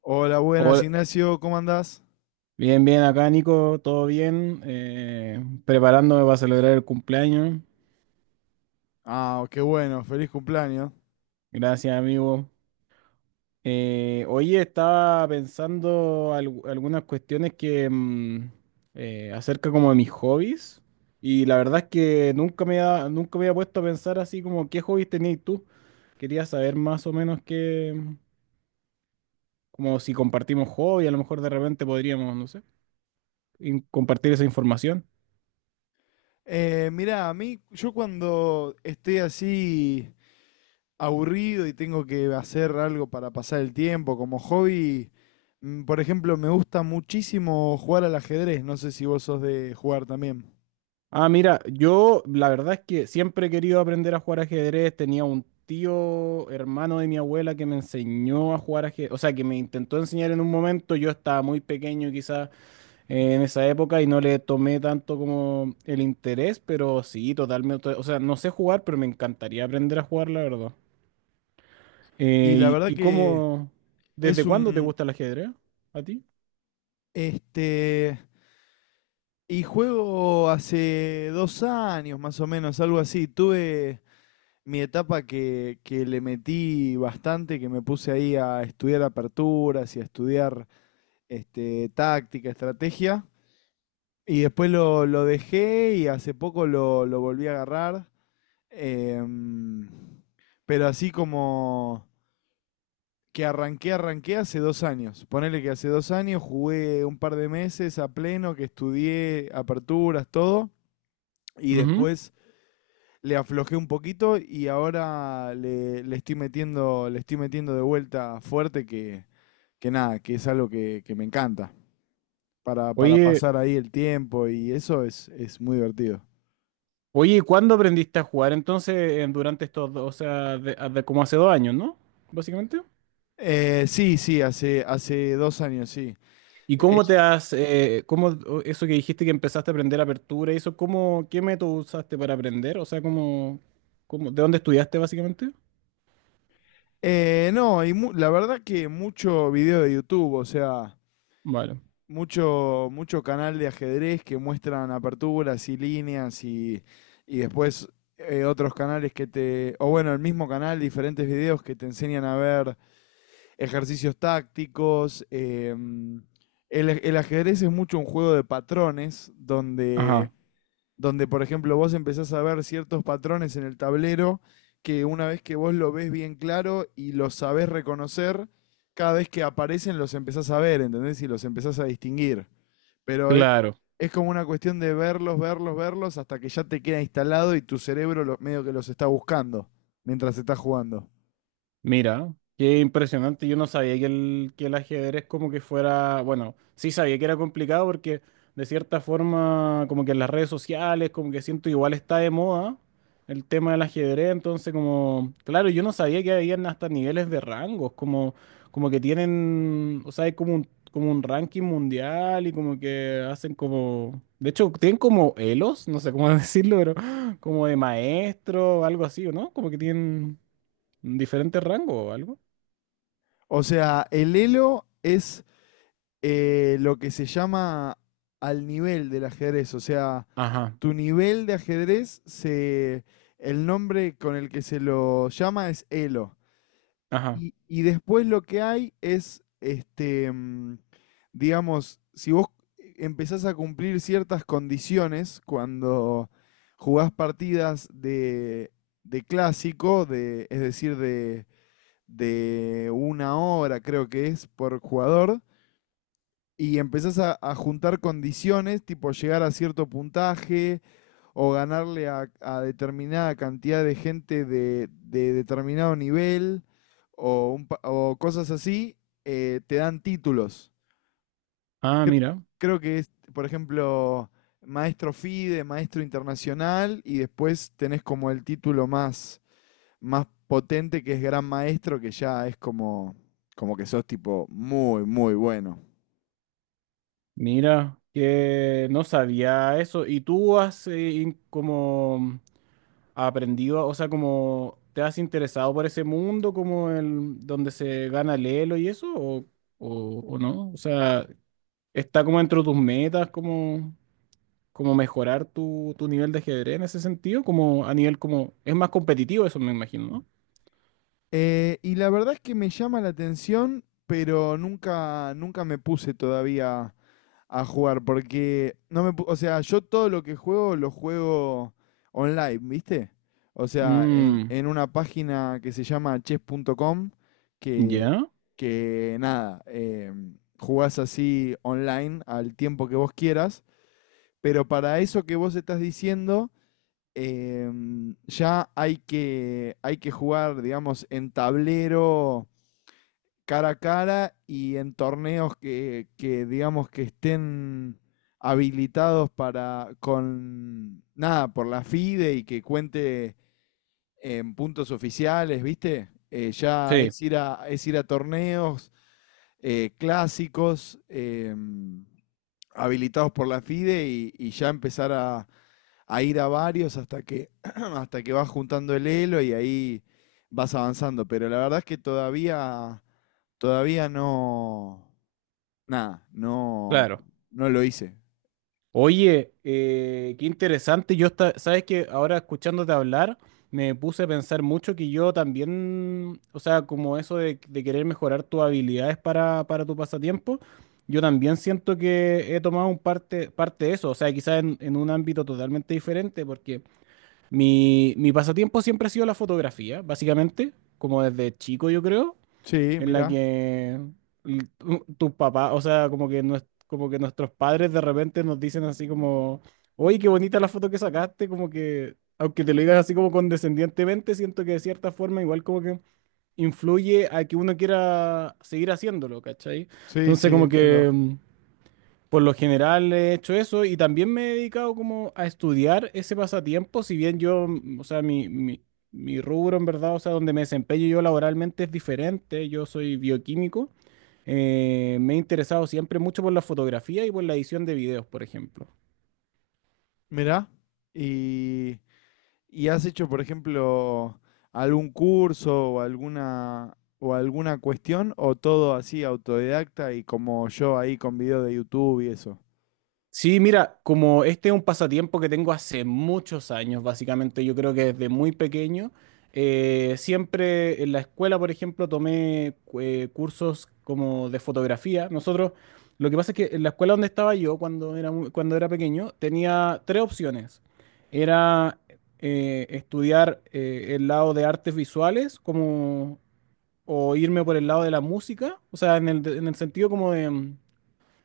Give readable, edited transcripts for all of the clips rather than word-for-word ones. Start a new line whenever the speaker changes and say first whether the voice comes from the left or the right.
left: Hola, buenas,
right: Hola.
left: Ignacio, ¿cómo andás?
right: Bien, bien, acá Nico, todo bien, preparándome para celebrar el cumpleaños.
left: Ah, qué bueno, feliz cumpleaños.
right: Gracias, amigo. Hoy estaba pensando algunas cuestiones que acerca como de mis hobbies y la verdad es que nunca nunca me había puesto a pensar así como qué hobbies tenías tú. Quería saber más o menos qué, como si compartimos hobby, a lo mejor de repente podríamos, no sé, y compartir esa información.
left: Mirá, a mí, yo cuando estoy así aburrido y tengo que hacer algo para pasar el tiempo como hobby, por ejemplo, me gusta muchísimo jugar al ajedrez, no sé si vos sos de jugar también.
right: Ah, mira, yo la verdad es que siempre he querido aprender a jugar ajedrez. Tenía un tío, hermano de mi abuela, que me enseñó a jugar ajedrez, o sea, que me intentó enseñar en un momento. Yo estaba muy pequeño, quizás, en esa época y no le tomé tanto como el interés, pero sí, totalmente. O sea, no sé jugar, pero me encantaría aprender a jugar, la verdad.
left: Y
right: Eh,
left: la
right: y,
left: verdad
right: y
left: que
right: cómo, desde
left: es
right: cuándo te gusta el ajedrez a ti?
left: este, y juego hace dos años más o menos, algo así, tuve mi etapa que le metí bastante, que me puse ahí a estudiar aperturas y a estudiar táctica, estrategia. Y después lo dejé y hace poco lo volví a agarrar. Em, pero así como que arranqué hace dos años. Ponele que hace dos años jugué un par de meses a pleno, que estudié aperturas, todo. Y
right: Ujú.
left: después le aflojé un poquito y ahora le estoy metiendo, le estoy metiendo de vuelta fuerte que nada, que es algo que me encanta. Para
right: Oye,
left: pasar ahí el tiempo y eso es muy divertido.
right: oye, ¿y cuándo aprendiste a jugar entonces durante estos dos, o sea, como hace 2 años, ¿no? Básicamente.
left: Sí, sí, hace dos años, sí.
right: ¿Y
left: Eh,
right: cómo
left: yo-
right: te has, cómo eso que dijiste que empezaste a aprender apertura y eso, cómo, qué método usaste para aprender? O sea, ¿de dónde estudiaste básicamente?
left: no, y la verdad que mucho video de YouTube, o sea,
right: Vale.
left: mucho, mucho canal de ajedrez que muestran aperturas y líneas y después otros canales que te, o bueno, el mismo canal, diferentes videos que te enseñan a ver ejercicios tácticos. El ajedrez es mucho un juego de patrones donde,
right: Ajá.
left: donde, por ejemplo, vos empezás a ver ciertos patrones en el tablero que una vez que vos lo ves bien claro y los sabés reconocer, cada vez que aparecen los empezás a ver, ¿entendés? Y los empezás a distinguir. Pero es,
right: Claro,
left: es como una cuestión de verlos, verlos, verlos hasta que ya te queda instalado y tu cerebro medio que los está buscando mientras estás jugando.
right: mira, qué impresionante. Yo no sabía que el ajedrez como que fuera, bueno, sí sabía que era complicado porque de cierta forma como que en las redes sociales como que siento igual está de moda el tema del ajedrez, entonces como, claro, yo no sabía que habían hasta niveles de rangos, como, que tienen, o sea, hay como un ranking mundial y como que hacen como, de hecho, tienen como elos, no sé cómo decirlo, pero como de maestro o algo así, ¿o no? ¿Como que tienen diferente rango o algo?
left: O sea, el Elo es lo que se llama al nivel del ajedrez. O sea,
right: Ajá,
left: tu nivel de ajedrez se. El nombre con el que se lo llama es Elo.
right: ajá.
left: Y después lo que hay es, digamos, si vos empezás a cumplir ciertas condiciones cuando jugás partidas de clásico, de una hora creo que es por jugador, y empezás a juntar condiciones, tipo llegar a cierto puntaje o ganarle a determinada cantidad de gente de determinado nivel o, o cosas así, te dan títulos.
right: Ah,
left: Cre-
right: mira,
left: Creo que es, por ejemplo, maestro FIDE, maestro internacional, y después tenés como el título más, más potente que es gran maestro, que ya es como, como que sos tipo muy, muy bueno.
right: mira, que no sabía eso. ¿Y tú has como aprendido, o sea, como te has interesado por ese mundo, como el donde se gana el Elo y eso, o no? O sea, ¿está como dentro de tus metas, como mejorar tu nivel de ajedrez en ese sentido? Como a nivel como, es más competitivo eso, me imagino, ¿no?
left: Y la verdad es que me llama la atención, pero nunca, nunca me puse todavía a jugar, porque no me, o sea, yo todo lo que juego lo juego online, ¿viste? O sea, en,
right: Mm,
left: en una página que se llama chess.com, que,
right: ya.
left: que nada, jugás así online al tiempo que vos quieras, pero para eso que vos estás diciendo ya hay que jugar, digamos, en tablero cara a cara y en torneos que digamos que estén habilitados para con nada por la FIDE y que cuente en puntos oficiales, ¿viste? Ya
right: Sí,
left: es ir a torneos clásicos habilitados por la FIDE y ya empezar a ir a varios hasta que, hasta que vas juntando el elo y ahí vas avanzando. Pero la verdad es que todavía, todavía no, nada, no,
right: claro.
left: no lo hice.
right: Oye, qué interesante. Yo sabes que ahora escuchándote hablar, me puse a pensar mucho que yo también, o sea, como eso de querer mejorar tus habilidades para tu pasatiempo, yo también siento que he tomado un parte de eso, o sea, quizás en un ámbito totalmente diferente, porque mi pasatiempo siempre ha sido la fotografía, básicamente, como desde chico yo creo
left: Sí,
right: en la
left: mirá.
right: que tus papás, o sea, como que, como que nuestros padres de repente nos dicen así como, oye, qué bonita la foto que sacaste, como que, aunque te lo digas así como condescendientemente, siento que de cierta forma igual como que influye a que uno quiera seguir haciéndolo, ¿cachai?
left: Sí,
right: Entonces
left: sí,
right: como
left: entiendo.
right: que, por lo general he hecho eso y también me he dedicado como a estudiar ese pasatiempo, si bien yo, o sea, mi rubro en verdad, o sea, donde me desempeño yo laboralmente es diferente, yo soy bioquímico, me he interesado siempre mucho por la fotografía y por la edición de videos, por ejemplo.
left: Mirá. Y, y has hecho, por ejemplo, algún curso o alguna cuestión o todo así autodidacta y como yo ahí con video de YouTube y eso.
right: Sí, mira, como este es un pasatiempo que tengo hace muchos años, básicamente, yo creo que desde muy pequeño, siempre en la escuela, por ejemplo, tomé cursos como de fotografía. Nosotros, lo que pasa es que en la escuela donde estaba yo cuando era pequeño, tenía tres opciones. Era estudiar el lado de artes visuales, como, o irme por el lado de la música, o sea, en el sentido como de. Mm.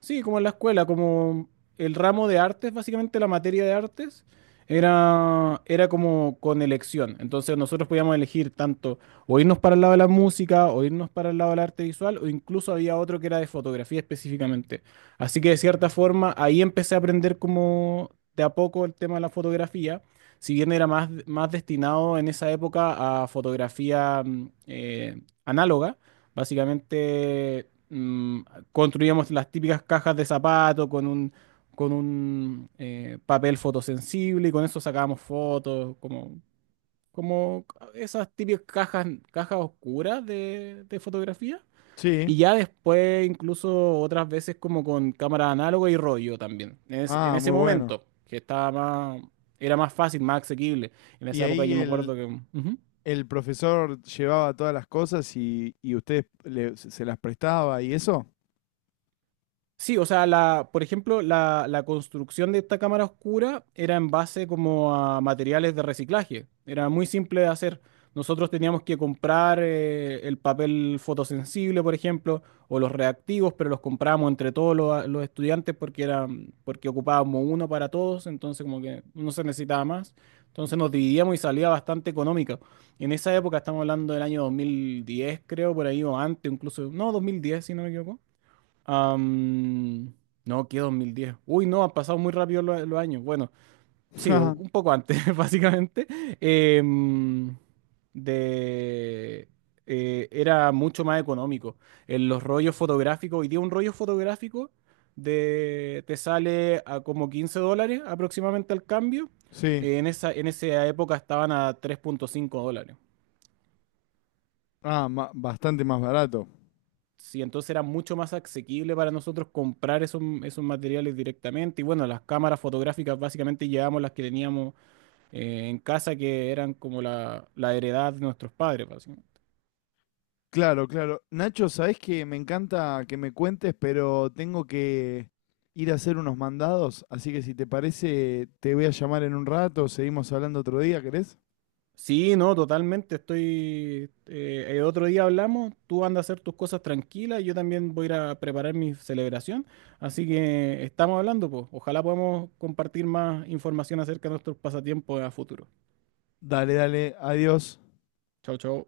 right: Sí, como en la escuela, como el ramo de artes, básicamente la materia de artes, era como con elección. Entonces nosotros podíamos elegir tanto o irnos para el lado de la música, o irnos para el lado del arte visual, o incluso había otro que era de fotografía específicamente. Así que de cierta forma ahí empecé a aprender como de a poco el tema de la fotografía, si bien era más destinado en esa época a fotografía análoga, básicamente, mm, construíamos las típicas cajas de zapato con un papel fotosensible y con eso sacábamos fotos, como esas típicas cajas, cajas oscuras de fotografía.
left: Sí.
right: Y ya después incluso otras veces como con cámara análoga y rollo también. En
left: Ah,
right: ese
left: muy bueno.
right: momento, que era más fácil, más asequible. En
left: Y
right: esa época
left: ahí
right: yo me
left: el,
right: acuerdo que. Ujú.
left: el profesor llevaba todas las cosas y usted se las prestaba y eso.
right: Sí, o sea, la, por ejemplo, la construcción de esta cámara oscura era en base como a materiales de reciclaje. Era muy simple de hacer. Nosotros teníamos que comprar el papel fotosensible, por ejemplo, o los reactivos, pero los comprábamos entre todos los estudiantes porque porque ocupábamos uno para todos, entonces como que no se necesitaba más. Entonces nos dividíamos y salía bastante económica. En esa época, estamos hablando del año 2010, creo, por ahí, o antes, incluso, no, 2010, si no me equivoco. Am, no, que 2010. Uy, no, han pasado muy rápido los años. Bueno, sí, un poco antes, básicamente. Em, de, era mucho más económico. En los rollos fotográficos, hoy día un rollo fotográfico te sale a como $15 aproximadamente al cambio.
left: Sí.
right: En en esa época estaban a $3,5.
left: Ah, bastante más barato.
right: Sí, entonces era mucho más asequible para nosotros comprar esos materiales directamente. Y bueno, las cámaras fotográficas básicamente llevamos las que teníamos en casa, que eran como la heredad de nuestros padres, básicamente.
left: Claro, claro. Nacho, sabés que me encanta que me cuentes, pero tengo que ir a hacer unos mandados, así que si te parece, te voy a llamar en un rato, seguimos hablando otro día, ¿querés?
right: Sí, no, totalmente. Estoy. El otro día hablamos, tú andas a hacer tus cosas tranquilas, yo también voy a ir a preparar mi celebración. Así que estamos hablando, pues. Ojalá podamos compartir más información acerca de nuestros pasatiempos a futuro.
left: Dale, dale, adiós.
right: Chau, chau.